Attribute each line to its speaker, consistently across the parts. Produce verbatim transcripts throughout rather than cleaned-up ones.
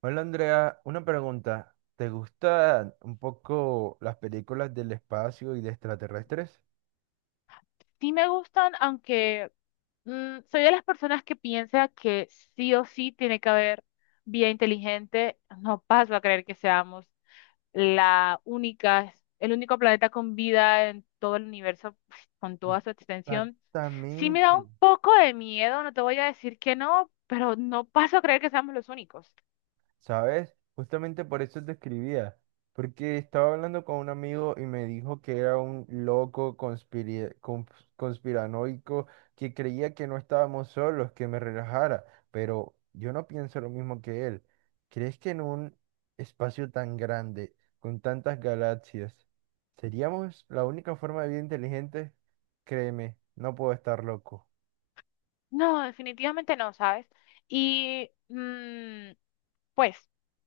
Speaker 1: Hola Andrea, una pregunta. ¿Te gustan un poco las películas del espacio y de extraterrestres?
Speaker 2: Sí me gustan, aunque mm, soy de las personas que piensa que sí o sí tiene que haber vía inteligente. No paso a creer que seamos la única, el único planeta con vida en todo el universo, pues, con toda su extensión. Sí me
Speaker 1: Exactamente.
Speaker 2: da un poco de miedo, no te voy a decir que no, pero no paso a creer que seamos los únicos.
Speaker 1: ¿Sabes? Justamente por eso te escribía, porque estaba hablando con un amigo y me dijo que era un loco conspiri- cons- conspiranoico que creía que no estábamos solos, que me relajara, pero yo no pienso lo mismo que él. ¿Crees que en un espacio tan grande, con tantas galaxias, seríamos la única forma de vida inteligente? Créeme, no puedo estar loco.
Speaker 2: No, definitivamente no, ¿sabes? Y mm, pues,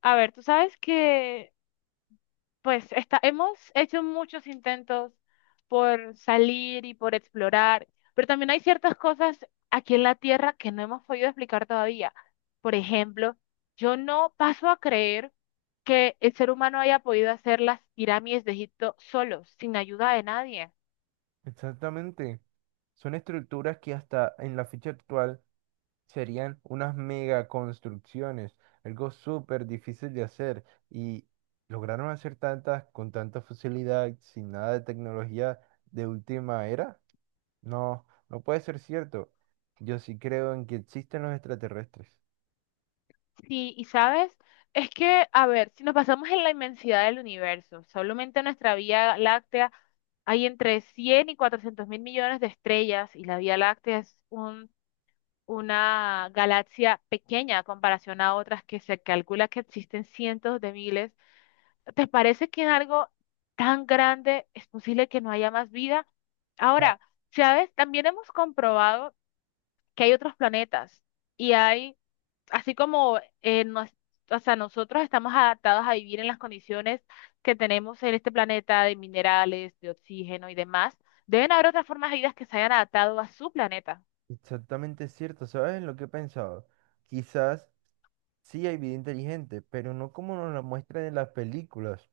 Speaker 2: a ver, tú sabes que pues está, hemos hecho muchos intentos por salir y por explorar, pero también hay ciertas cosas aquí en la Tierra que no hemos podido explicar todavía. Por ejemplo, yo no paso a creer que el ser humano haya podido hacer las pirámides de Egipto solo, sin ayuda de nadie.
Speaker 1: Exactamente. Son estructuras que hasta en la fecha actual serían unas mega construcciones, algo súper difícil de hacer y lograron hacer tantas con tanta facilidad, sin nada de tecnología de última era. No, no puede ser cierto. Yo sí creo en que existen los extraterrestres.
Speaker 2: Sí, y sabes, es que, a ver, si nos basamos en la inmensidad del universo, solamente nuestra Vía Láctea hay entre cien y cuatrocientos mil millones de estrellas y la Vía Láctea es un una galaxia pequeña a comparación a otras que se calcula que existen cientos de miles. ¿Te parece que en algo tan grande es posible que no haya más vida?
Speaker 1: Ah,
Speaker 2: Ahora, ¿sabes? También hemos comprobado que hay otros planetas y hay, así como eh, nos- o sea, nosotros estamos adaptados a vivir en las condiciones que tenemos en este planeta de minerales, de oxígeno y demás, deben haber otras formas de vida que se hayan adaptado a su planeta.
Speaker 1: exactamente cierto. ¿Sabes lo que he pensado? Quizás sí hay vida inteligente, pero no como nos la muestran en las películas.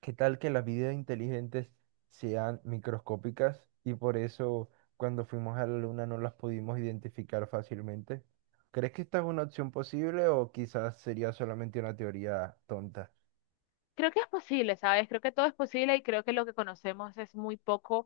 Speaker 1: ¿Qué tal que las vidas inteligentes sean microscópicas y por eso cuando fuimos a la luna no las pudimos identificar fácilmente? ¿Crees que esta es una opción posible o quizás sería solamente una teoría tonta?
Speaker 2: Creo que es posible, ¿sabes? Creo que todo es posible y creo que lo que conocemos es muy poco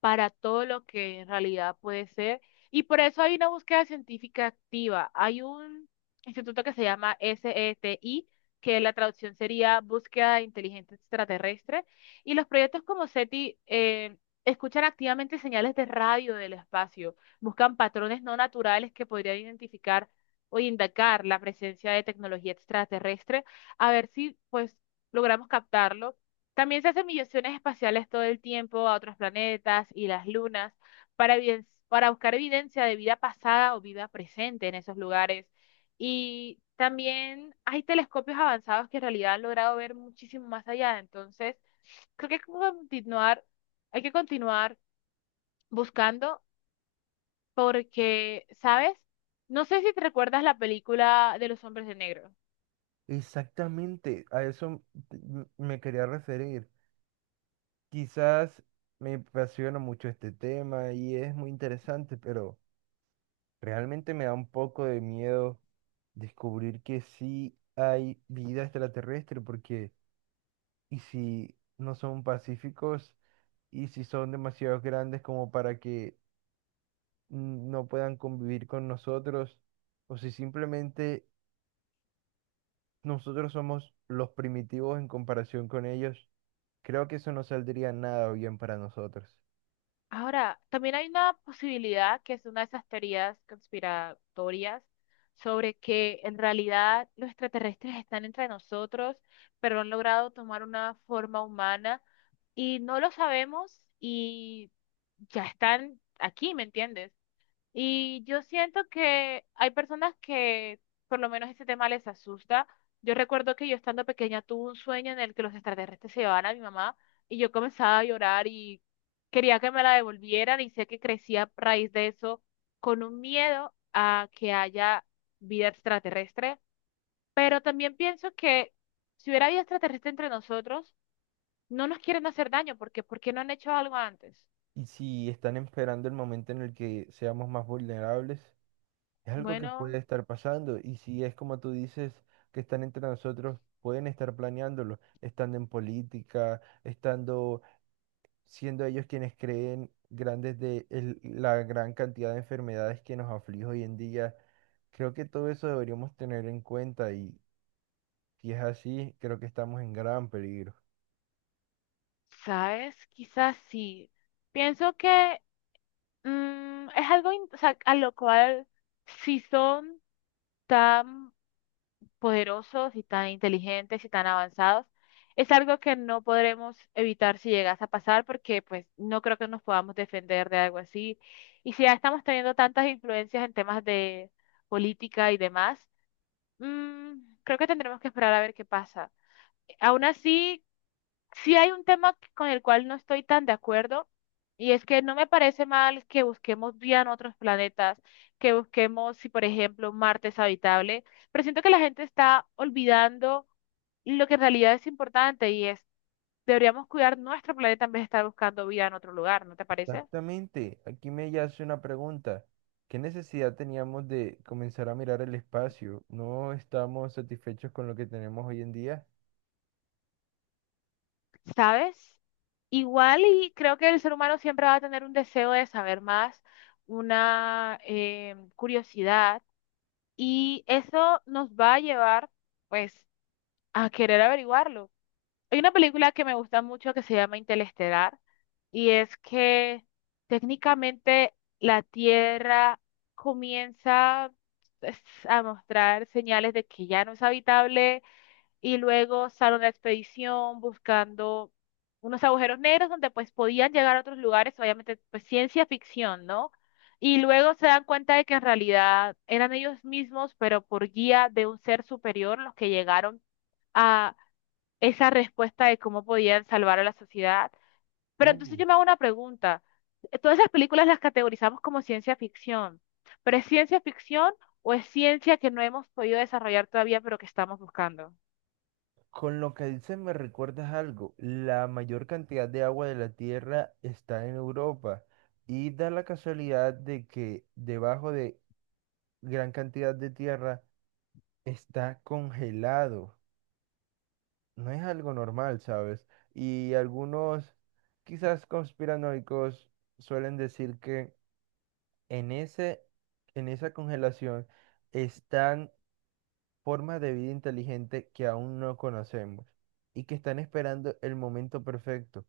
Speaker 2: para todo lo que en realidad puede ser. Y por eso hay una búsqueda científica activa. Hay un instituto que se llama SETI, que la traducción sería Búsqueda Inteligente Extraterrestre. Y los proyectos como SETI eh, escuchan activamente señales de radio del espacio, buscan patrones no naturales que podrían identificar o indicar la presencia de tecnología extraterrestre a ver si pues logramos captarlo. También se hacen misiones espaciales todo el tiempo a otros planetas y las lunas para, eviden- para buscar evidencia de vida pasada o vida presente en esos lugares. Y también hay telescopios avanzados que en realidad han logrado ver muchísimo más allá. Entonces, creo que hay que continuar, hay que continuar buscando porque, ¿sabes? No sé si te recuerdas la película de los hombres de negro.
Speaker 1: Exactamente, a eso m- me quería referir. Quizás me apasiona mucho este tema y es muy interesante, pero realmente me da un poco de miedo descubrir que sí hay vida extraterrestre porque y si no son pacíficos, y si son demasiado grandes como para que mm, no puedan convivir con nosotros, o si simplemente nosotros somos los primitivos en comparación con ellos, creo que eso no saldría nada bien para nosotros.
Speaker 2: Ahora, también hay una posibilidad que es una de esas teorías conspiratorias sobre que en realidad los extraterrestres están entre nosotros, pero han logrado tomar una forma humana y no lo sabemos y ya están aquí, ¿me entiendes? Y yo siento que hay personas que por lo menos ese tema les asusta. Yo recuerdo que yo estando pequeña tuve un sueño en el que los extraterrestres se llevaban a mi mamá y yo comenzaba a llorar y quería que me la devolvieran y sé que crecí a raíz de eso con un miedo a que haya vida extraterrestre. Pero también pienso que si hubiera vida extraterrestre entre nosotros, no nos quieren hacer daño porque ¿por qué no han hecho algo antes?
Speaker 1: Y si están esperando el momento en el que seamos más vulnerables, es algo que
Speaker 2: Bueno.
Speaker 1: puede estar pasando. Y si es como tú dices, que están entre nosotros, pueden estar planeándolo, estando en política, estando siendo ellos quienes creen grandes de el- la gran cantidad de enfermedades que nos aflige hoy en día. Creo que todo eso deberíamos tener en cuenta y si es así, creo que estamos en gran peligro.
Speaker 2: ¿Sabes? Quizás sí. Pienso que mm, es algo in- o sea, a lo cual si son tan poderosos y tan inteligentes y tan avanzados, es algo que no podremos evitar si llegase a pasar porque pues no creo que nos podamos defender de algo así. Y si ya estamos teniendo tantas influencias en temas de política y demás, mm, creo que tendremos que esperar a ver qué pasa. Aún así, sí hay un tema que- con el cual no estoy tan de acuerdo y es que no me parece mal que busquemos vida en otros planetas, que busquemos, si por ejemplo Marte es habitable, pero siento que la gente está olvidando lo que en realidad es importante y es, deberíamos cuidar nuestro planeta en vez de estar buscando vida en otro lugar, ¿no te parece?
Speaker 1: Exactamente, aquí me yace una pregunta. ¿Qué necesidad teníamos de comenzar a mirar el espacio? ¿No estamos satisfechos con lo que tenemos hoy en día?
Speaker 2: ¿Sabes? Igual y creo que el ser humano siempre va a tener un deseo de saber más, una eh, curiosidad y eso nos va a llevar pues a querer averiguarlo. Hay una película que me gusta mucho que se llama Interestelar y es que técnicamente la Tierra comienza pues, a mostrar señales de que ya no es habitable y luego sale una expedición buscando unos agujeros negros donde pues podían llegar a otros lugares, obviamente pues ciencia ficción, ¿no? Y luego se dan cuenta de que en realidad eran ellos mismos, pero por guía de un ser superior los que llegaron a esa respuesta de cómo podían salvar a la sociedad. Pero entonces
Speaker 1: Uh.
Speaker 2: yo me hago una pregunta. Todas esas películas las categorizamos como ciencia ficción, pero ¿es ciencia ficción o es ciencia que no hemos podido desarrollar todavía, pero que estamos buscando?
Speaker 1: Con lo que dices me recuerdas algo. La mayor cantidad de agua de la Tierra está en Europa y da la casualidad de que debajo de gran cantidad de tierra está congelado. No es algo normal, ¿sabes? Y algunos, quizás conspiranoicos, suelen decir que en ese, en esa congelación están formas de vida inteligente que aún no conocemos y que están esperando el momento perfecto.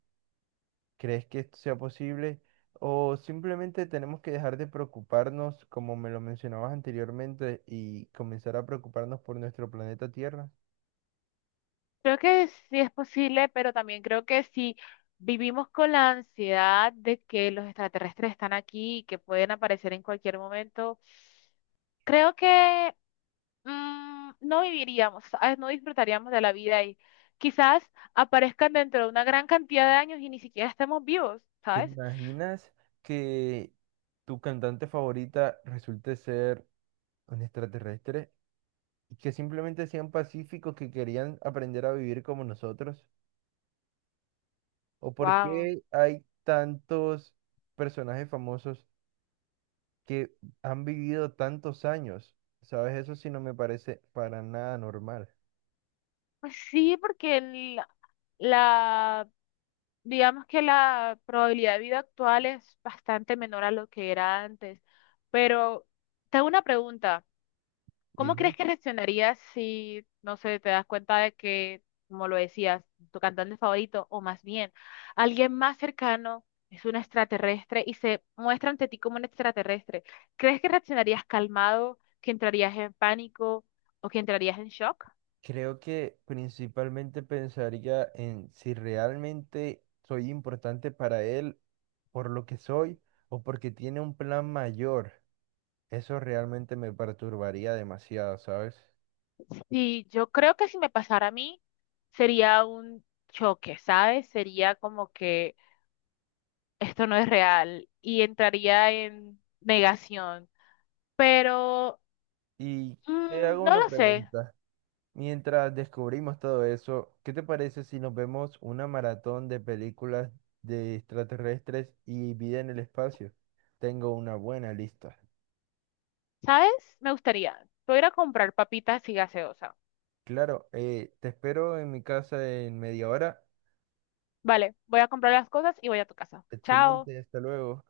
Speaker 1: ¿Crees que esto sea posible? ¿O simplemente tenemos que dejar de preocuparnos, como me lo mencionabas anteriormente, y comenzar a preocuparnos por nuestro planeta Tierra?
Speaker 2: Creo que sí es posible, pero también creo que si vivimos con la ansiedad de que los extraterrestres están aquí y que pueden aparecer en cualquier momento. Creo que mm, no viviríamos, ¿sabes? No disfrutaríamos de la vida y quizás aparezcan dentro de una gran cantidad de años y ni siquiera estemos vivos,
Speaker 1: ¿Te
Speaker 2: ¿sabes?
Speaker 1: imaginas que tu cantante favorita resulte ser un extraterrestre y que simplemente sean pacíficos que querían aprender a vivir como nosotros? ¿O por
Speaker 2: Wow.
Speaker 1: qué hay tantos personajes famosos que han vivido tantos años? ¿Sabes? Eso sí no me parece para nada normal.
Speaker 2: Pues sí, porque el- la, digamos que la probabilidad de vida actual es bastante menor a lo que era antes. Pero tengo una pregunta. ¿Cómo
Speaker 1: Dime.
Speaker 2: crees que reaccionarías si, no sé, te das cuenta de que, como lo decías, tu cantante favorito, o más bien, alguien más cercano es un extraterrestre y se muestra ante ti como un extraterrestre? ¿Crees que reaccionarías calmado, que entrarías en pánico o que entrarías en shock?
Speaker 1: Creo que principalmente pensaría en si realmente soy importante para él por lo que soy o porque tiene un plan mayor. Eso realmente me perturbaría demasiado, ¿sabes?
Speaker 2: Sí, yo creo que si me pasara a mí, sería un choque, ¿sabes? Sería como que esto no es real y entraría en negación. Pero...
Speaker 1: Y te hago
Speaker 2: Mm, no
Speaker 1: una
Speaker 2: lo sé.
Speaker 1: pregunta. Mientras descubrimos todo eso, ¿qué te parece si nos vemos una maratón de películas de extraterrestres y vida en el espacio? Tengo una buena lista.
Speaker 2: ¿Sabes? Me gustaría. Voy a ir a comprar papitas y gaseosa.
Speaker 1: Claro, eh, te espero en mi casa en media hora.
Speaker 2: Vale, voy a comprar las cosas y voy a tu casa. Chao.
Speaker 1: Excelente, hasta luego.